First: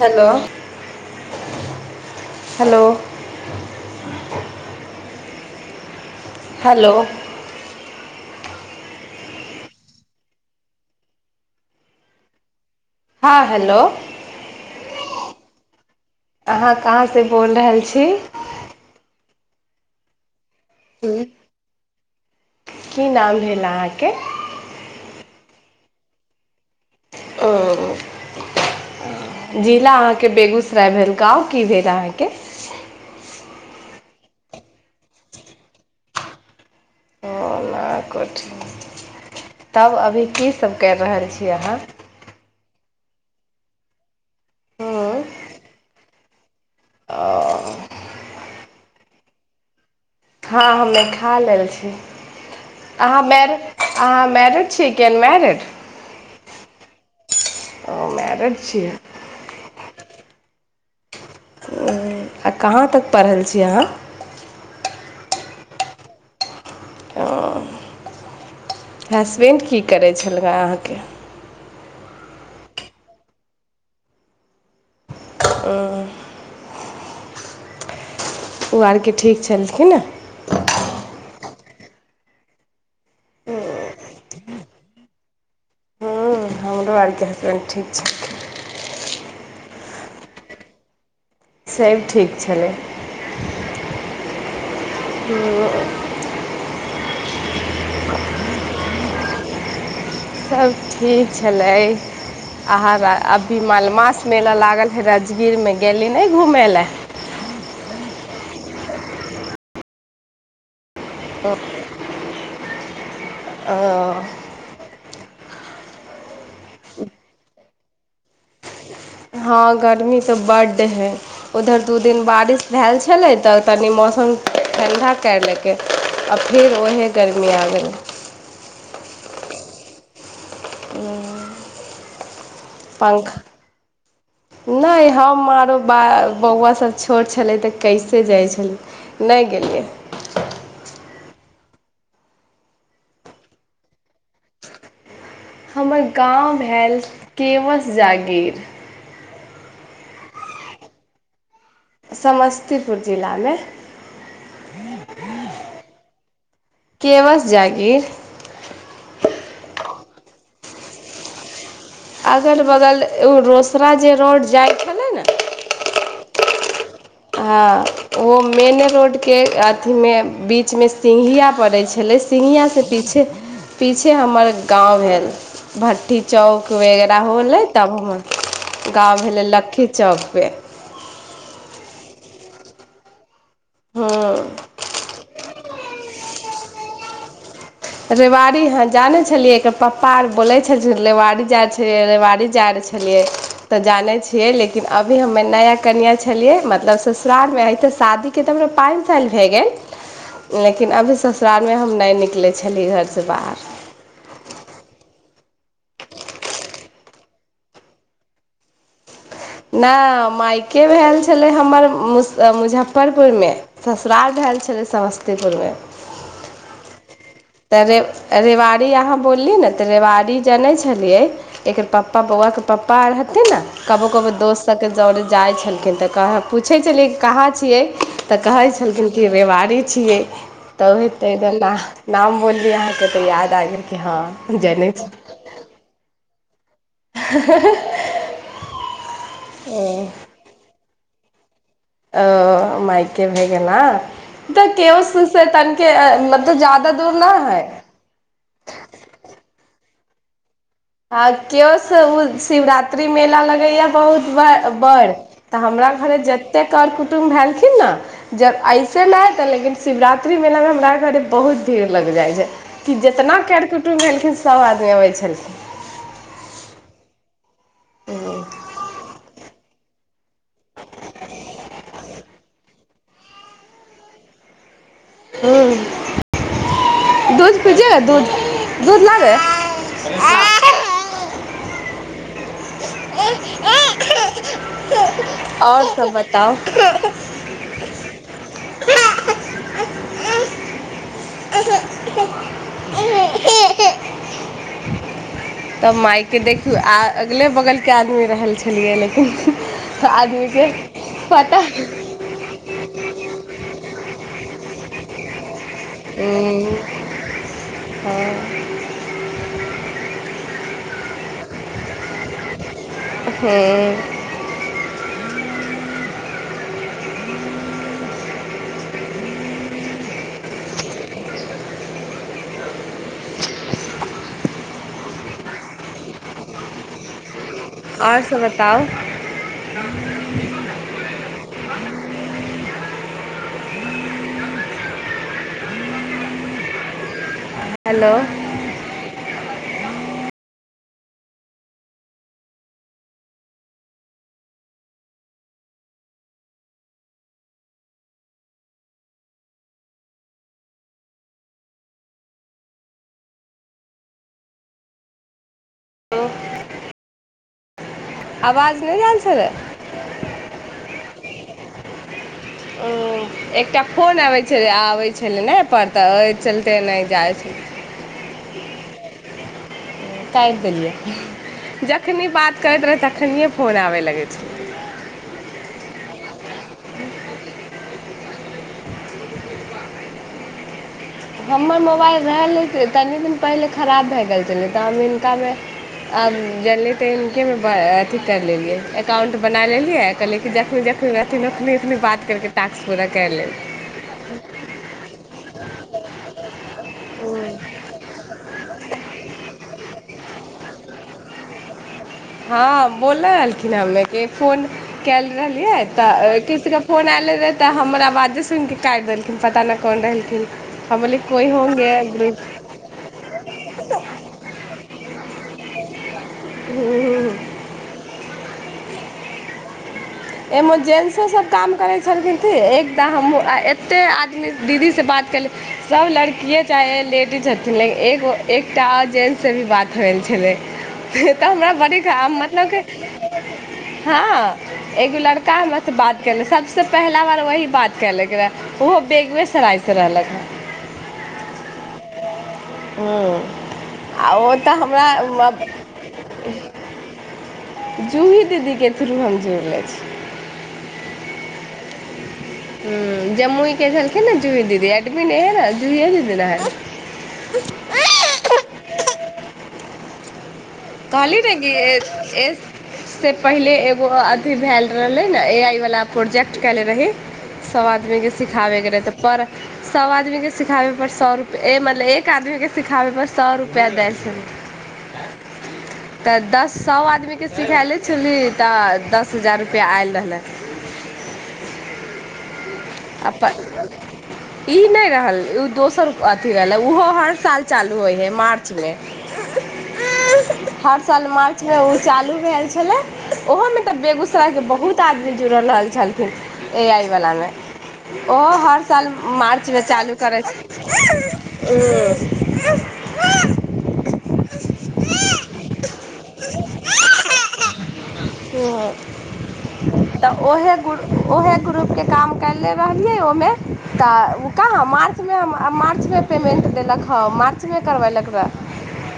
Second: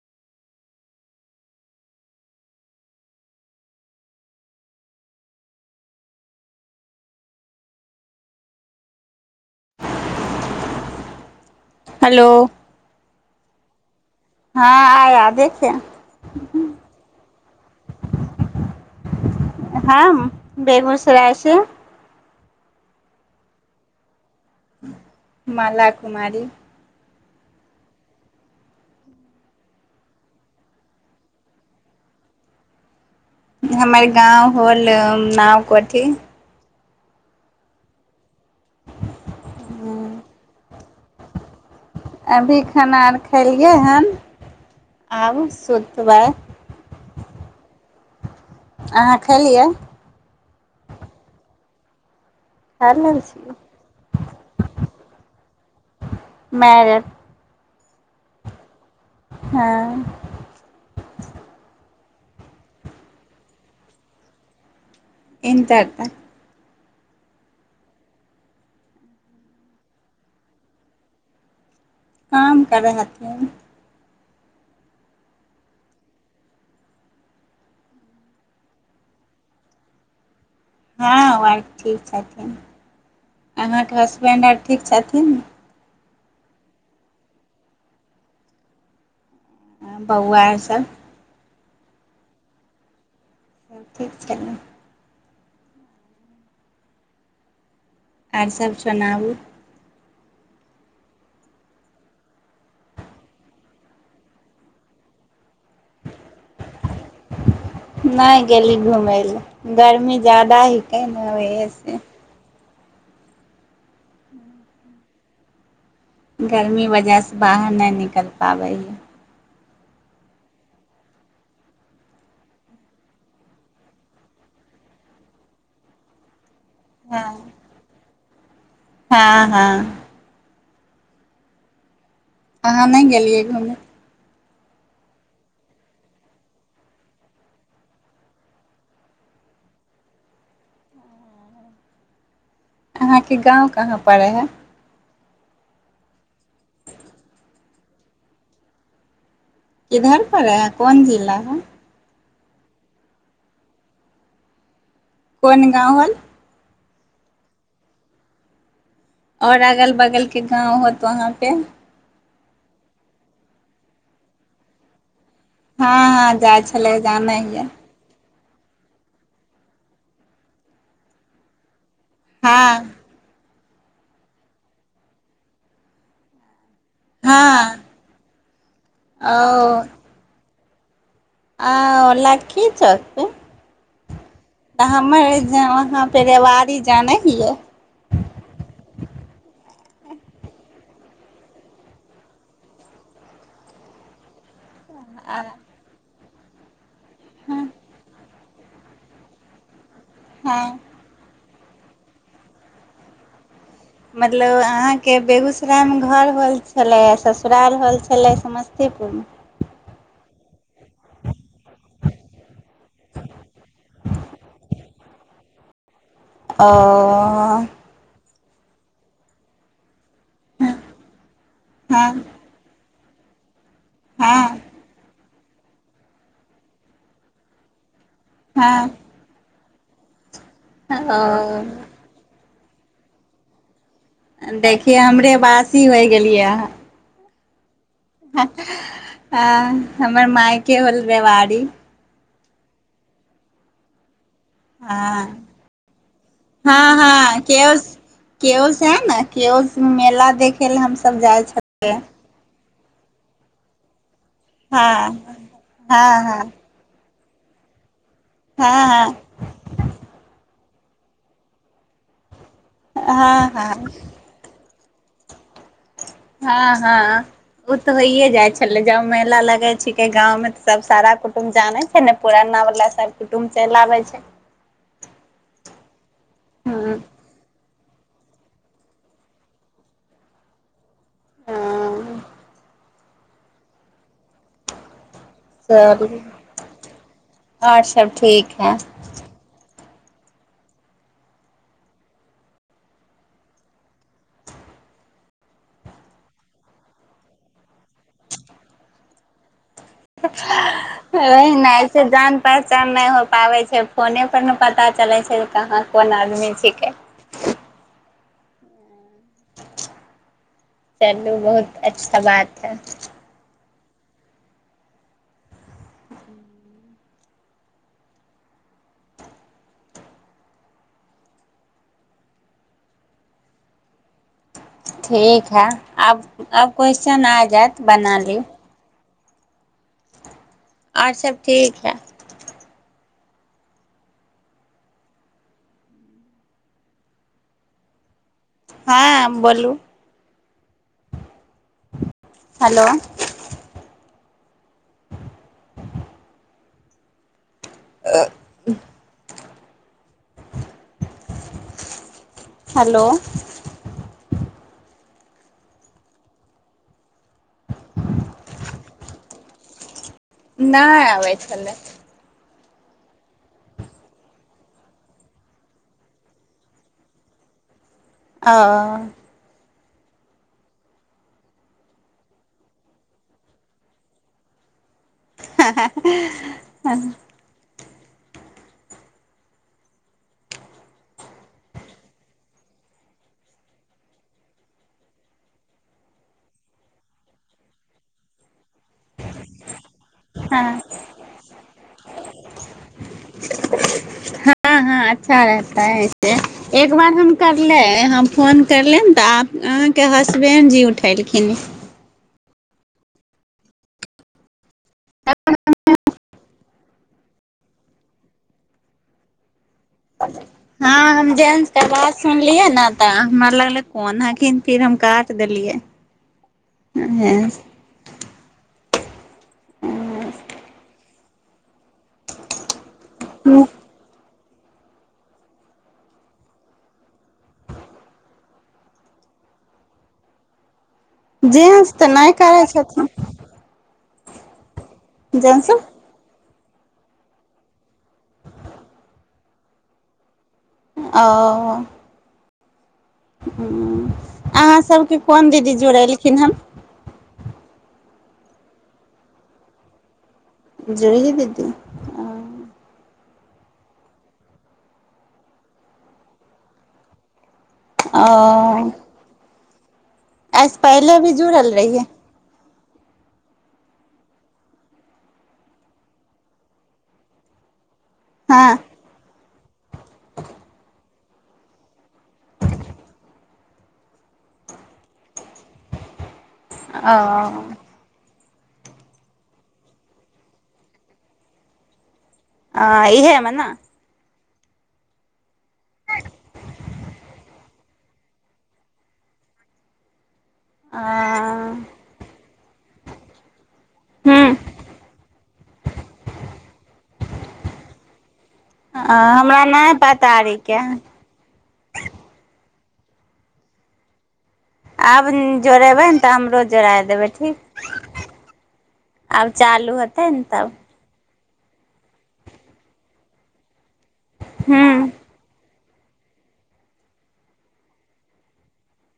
hello hello hello hello हँ hello हँ आया देखे अहाँ कहाँ से बोल रहल छी हम हूँ बेगूसरायसँ की नाम भेल अहाँके माला कुमारी ओ जिला अहाँके बेगूसराय भेल गाँव की भेल अहाँके हमर गाँव होल नाव कोठी आ क तब अभी की सब करि रहल छी अहाँ अभी खाना अर खेलियै हन ओ आब सुतबै अहाँ खयलियै हँ हमे खा लेल छी खा लेल अहाँ मै छियै अहाँ मैरिड छीयै कि अनमरिड मैरेड ओ मैरेड छिय आँ आ कहाँ तक पढ़ल छी अहाँ इंटर तक ओ हसबैंड की करै छलै अहाँके काम करै हथिन हुँ ओ आरके ठीक छलखिन हँ आर ठीक छथिन अहाँके हसबैंड आर ठीक छथिन हँ हमरो आरके हसबैंड ठीक छ बौआरसभ सभ ठीक छलै ठीक छै हुँ आर सभ सुनाबू सभ ठीक छलै अहाँ अभी मालमास मेला लागल हइ राजगीरमे गेली ने घूमय लए नहि गेली घुमै लऽ गर्मी जादा ही क नहि हो छै आ गरमीक वजहसँ बाहर नहि निकलि पाबै हए हँ गर्मी तऽ बड्ड है उधर दू दिन बारिश भेल छलै तऽ तनि मौसम ठण्डा कर लेलकै फिर ओएहे गरमी हँ आ गेलै हँ हँ अहाँ नहि पंखा गेलियै घूमय नहि हम आरो ब बौआसभ छोट छलै तऽ कैसे जाइ छलै नहि गेलियै अहाँके गाँव कहाँ पड़ै हइ हमर गाँव भेल केवस जागीर इधर पर है कोन जिला है समस्तीपुर जिलामे कोन गाँव होल केवश जाागीर आओर अगल बगलके गाँव होत वहाँपे अगल बगल एगो रोसड़ा जे रोड जाइ छलै ने हँ हँ जा छै गामे हिया ओहो मेन रोडके अथीमे बीचमे सिङघिया पड़ै छै छलै हँ सिङ्गियासँ पीछे पीछे हमर गाँव भेल भट्ठी चौक वगैरह होलै हँ तब वुँ गाँव भेलै ओ लक्खी चौकपर आ ओ लख्खी चौक पे हुँ तऽ हमर वहाँ पे रेवारी जानै हियै रेवाड़ी हहाँ जानै छलियै एकर पप्पा आर बोलै छलखिन रेवाड़ी जाइ छलियै रेवाड़ी जाइ छलियै तऽ जानै छियै लेकिन लेकिन अभी हमे हँ नया कनिय छ छलियै मतलब ससुरालमे अ तऽ शादीके तऽ हमरा पाँच साल भए गेल हँ लेकिन अभी ससु बाद मे हम नै निकले छली घरसँ बाहर मतलब अहाँके बेगूसरायमे घर होल छलै ससुराल होल छलै समस्तीपुरमे नहि मायके भेल छलै हमर मुजफ्फरपुरमे ससुराल भेल छलै समस्तीपुरमे ओ तऽ रे रेवाड़ी यहाँ बोली न ने ते रेवारी जाने छलियै एकर हँ पापा बौआ के पप्पा पार हतै ने कबो कब हँ दौड़ जाइ छलखिन तऽ पूछै छलियै कहाँ छियै तऽ कहै हँ छलखिन कि रेवारी छियै तौ होतै ने ओ नाम बोल फी अहाँके तऽ याद आय गेल जनै देखियै छी हमरे बासी होइ गेलियै [inaudible] ह हाँ आ ओ हमर माय के होल रेवाड़ी माइके भए गेल ना ह तऽ के ओश हँ से तनिके मतलब जादा हँ दूर न हँ है केओस ला दिक आ के्यओ शिवरात्र राती मेला लगैएा बहुत क बढ़ हँ तऽ हमरा घरे हँ हँ जतेक कर कु त भेललखिन ने जब हँ ऐसे मे है त लेकिन शिवरात्रि मेलामे खा घरे बहुत भीड़ लग जाइ छै कि हँ जेितना हँ कर हँ कुटुम्ब एलखिन सभ आदमी ब अबै छलखिन हँ हँ ओ तऽ होइये जाइ छले जब महिेला लग छिके गाँवं तऽ सब सारा कुटुम्ब जानै छै ने पुराना वाला सब कुटुम्ब चलि आबै छै ह हूँ दूध पज दूध दूध ल ले ह आ आ च अचर्छा ठीक है [unintelligible] तऽ मायके देखियौ आ अगले बगलके आदमी रहल छलियै लेकिन आदमीके ओ पता नहि हूँ से जान पाच नहि हो पाबै छै फोने पर ने पता चलै छै कहाँ कोन आदमी छिकै आओर चलू बहुत अच्छा बात है ह [unintelligible] ठीक है अब अब क्वेश्चन आ जायत बना ली आ आचर सभ ठीक हइ हेलो हँ बोलू हेलो आ हेलो आवाज नहि जल छलै नहि आबै छलै ओ एकटा फोन आबै छल आबै छलै ने पर तऽ ओहि चलते नहि जाइ छल ओ कटि देलियै जखनि बात करैत रहै तखनिए फोन आबय लगै छै ह हमर मोबाइल रहलै तनि दिन पहिले खराब भए गेल छलै तऽ हम हिनकामेब जियै तऽ हिनकेमे अथी कर लेलियै एकाउंट बना लेलियै जखनी जखन रहथिनखने उने बात करके ास्क पूरा क ले हाँ अच्छा रहता एक बार हम करले हम फोन करले तऽ के हसबैण्ड जी उठेलखिन हँ बोलल रहललखिन हमे के फोन कल रहल लिय तऽ ा फोन आयलै रहै तऽ हमरा बाजे सुनिके काटि देलखिन पता नहि कोन रहलखिन हँ बोललियै हम कोइ जेंटस के होंगे बात ग्रुप सुनलियै ने तऽ हमर लगले कोन हखिन फिर हम काट देलियै हँ से सब काम करै छलखिन से हमहुँ एते दीदीसँ बात कली सभ लड़किए चाहे लेडीज छथिन लेकिन एगो एकटा आर जेन्ट्ससँ भी बात होइल छलै से तऽ हमरा जेंस बड़ी तऽ नहि करै मतलब कि छथिन हँ एगो लड़का जेंट्स हमरा ते बात करले सबस सबसँ पहिला बार वएही बात कलक रहै ओहो बेगबेसरायसँ रहलक रहऽ ओ हँ ह्म्म आ ओ अहाँ तऽ सभके कोन हमरा दीदी जुड़लखिन हन जूही दीदीके थ्रू हम जुड़ले छी जूही दीदी ह जम्मू के छललखे ने जूही दीदी एडमीने है न जूहिए दीदी न है ओ एहिसँ पहिले भी कहली नहि जुड़ल रहियै की पहिले एगो अथी भेल रहले ने ए आई वाला प्रोजेक्ट केले रहे सबद आदमीके हँ सिखाबैके रहै तऽ पर सभ आदमीके सिखाबै पड़ सए रुपआ मतलब एक आदमीके सिखाबै पर सए रुपआ दै छै पैदस्त सब आदमीके ओ सिखाले छली तऽ दश हजार रुपैआ आयल रहलै आ इहे आ म ने ई नहि रहल ओ दोसर अथी रहलै ओहो हर साल चालू होइ हइ मार्चमे हर साल आ मार्च ह ओ चालू भेल छले ओहो में तऽ बेगूसराय हूँ के बहुत आदमी जुड़ल रहल छलखिन एहि आइ वलामे ओहो हर साल आ हमरा मार्चमे नहि चालू पता करै आरीके छै [unintelligible] आब जोड़ेबै ने तऽ हमरो जोड़ए देबै ठीक आब चालू होतै ने तब ओएहे ग्रुपके काम काल्हिे रहलियै ओहिमे तऽ कहाँ हूँ मार्च मे आ मार्चमे पेमेन्ट देलक हँ मार्चमे करबेलक रहऽ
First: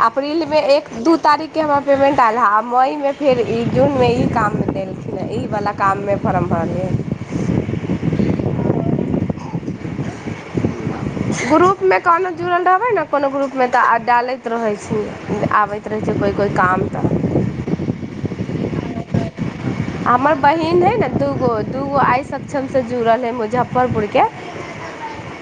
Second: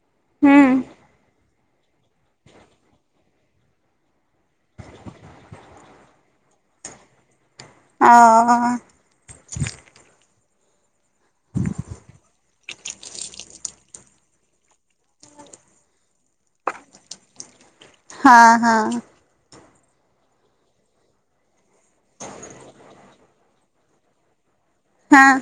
आ अप्रैल मे हूँ एक दू तारीख ी हमरा पेमेन्ट आयल हँ आ मइमे फेर ई जूनमे ई काम देलखिन ह ई वलाा काममे फरम भरै ओ [inaudible] ग्रुपमे कोनो जुड़ल रहबै ने कोनो ग्रुपमे तऽ आ डालैत रहै छी आबैत रहै छै कोइ कोइ काम तऽ हँ हँ हमर बहीन हइ ने दूगो दूगो आइ सक्षमसँ जुड़ल हइ मुजफ्फरपुरके हँ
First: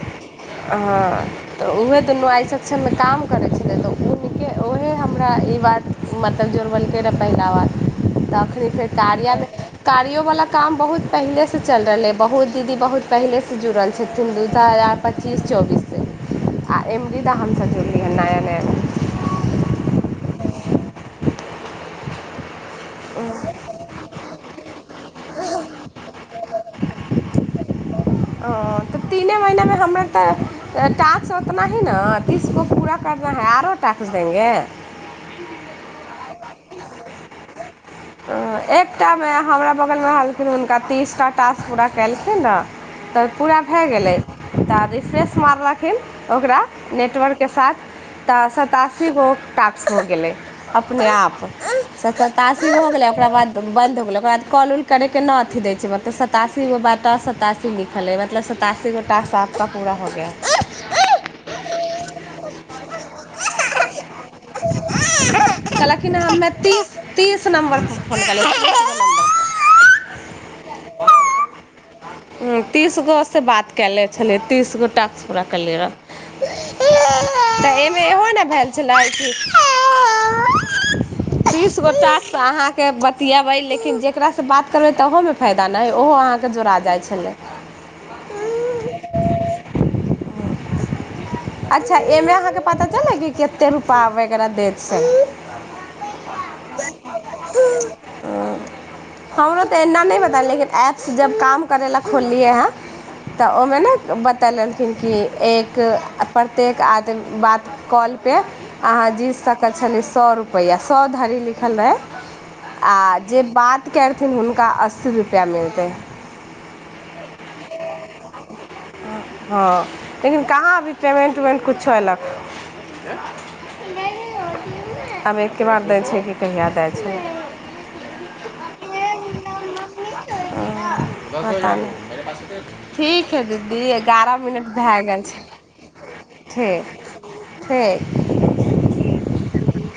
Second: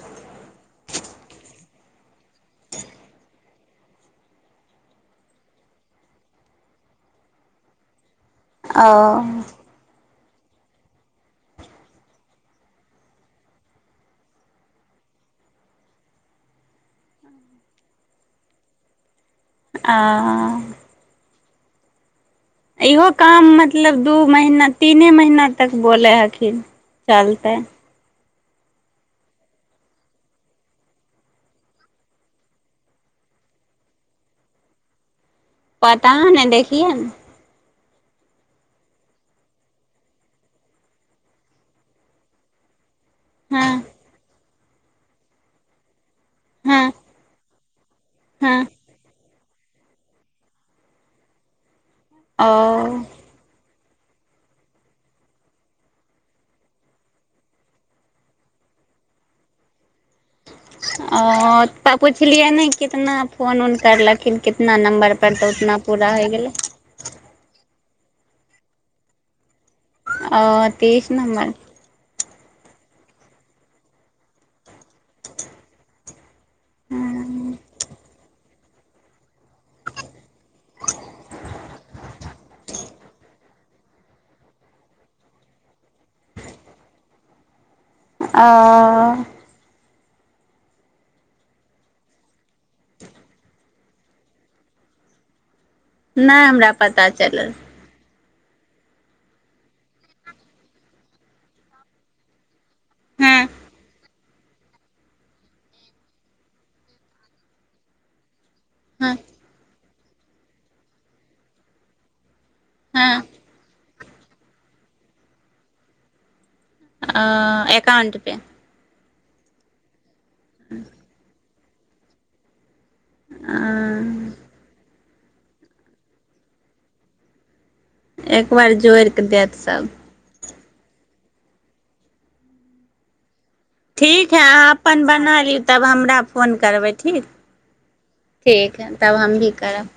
हँ तऽ उएहे तऽ नुआइ सक्षममे काम करै छलै तऽे ओहे हमरा ई बात मतलब जुड़बेलकै रहऽ पहिला बात तखन ओ तियमे तियोवला काम बहुत पहिलेसँ चल रहलै बहुत दीदी बहुत पहिलेसँ जुड़ल छथिन दू हजार पच्चीस चौबीससँ आ एमरीदा हमसब जुड़लियै हँ नया नयााम आ इहो काम नयामे मतलब दू एक महीना तीने महीना तक बोले हखिन चलतै तऽ तीने महीनामे हमरा तऽ टास्क ओतना ही न तीसको पूरा करना है आरो ट्क द देंगे पता नहि देखियए ने एकटामे हमरा बगलमे रहलखिन हुनका तीसटा टास्क पूरा केलखिन रह तऽ पूरा हँ भए गेलै त रिफ्रेश मार राखे ओकरा हँ नेटवर्कके साथ तऽ हँ सतासी गो टाक्स हो गेलै अपने आप सस तास क ओ गेलैक ब ब ओक बाद कॉल उल करैके नहि अथी दै छै मतलब सतासी गो बटा सतासी लिखल है मतलब सतासी गो टास्क आपक पूरा हो गेल ओ पुछलियै ने कितना फोन उऊन करलखिन कितना नम्बरपर तऽ उतना पूरा होय गेलै नम्र फो ओ तेस नम्बर तीस गो से बात कए लने छलियै तीस गो टक्स पूरा कियै रहए त इहो ने भेल छल द गोटाास अहाँके बतिएबै लेकिन जकरासँ बात करबै तहूमे फायदा नहि हइ ओहो अहाँके जोड़ा जाइ छलै आ अच्छा एहिमे अहाँके पता चलै कि कते रुपआ वगैरह देत से नहि हमरा पता चलल हमरो तऽ एना नहि पता लेकिन एऐपस जब काम करै लए खोललियै हँ तऽ हँ ओहिमे ने बत त कहलखिन कि एक प्रत्येक आदमी बात कॉलपर अहाँ हँ जे सकत छलै सए रुपैआ सए धरि लिखल रहै आ हँ जे बात करथिन हुनका अस्सी रुपैआ मिलतै आ एकाउंट पे हँ लेकिन कहाँ भी पेमन्ट वन्ट किछोलक आब एकके बार दै छै कि कहिया दै छै एक बार जोरके देत सब भ [inaudible] ठीक हइ दीदी ठीक एगारह हइ अहाँ मिनट भए अपन गेल बना छै लिउ तब हमरा फोन करबै ठीक ठीक ठीक हइ तब हम भी करब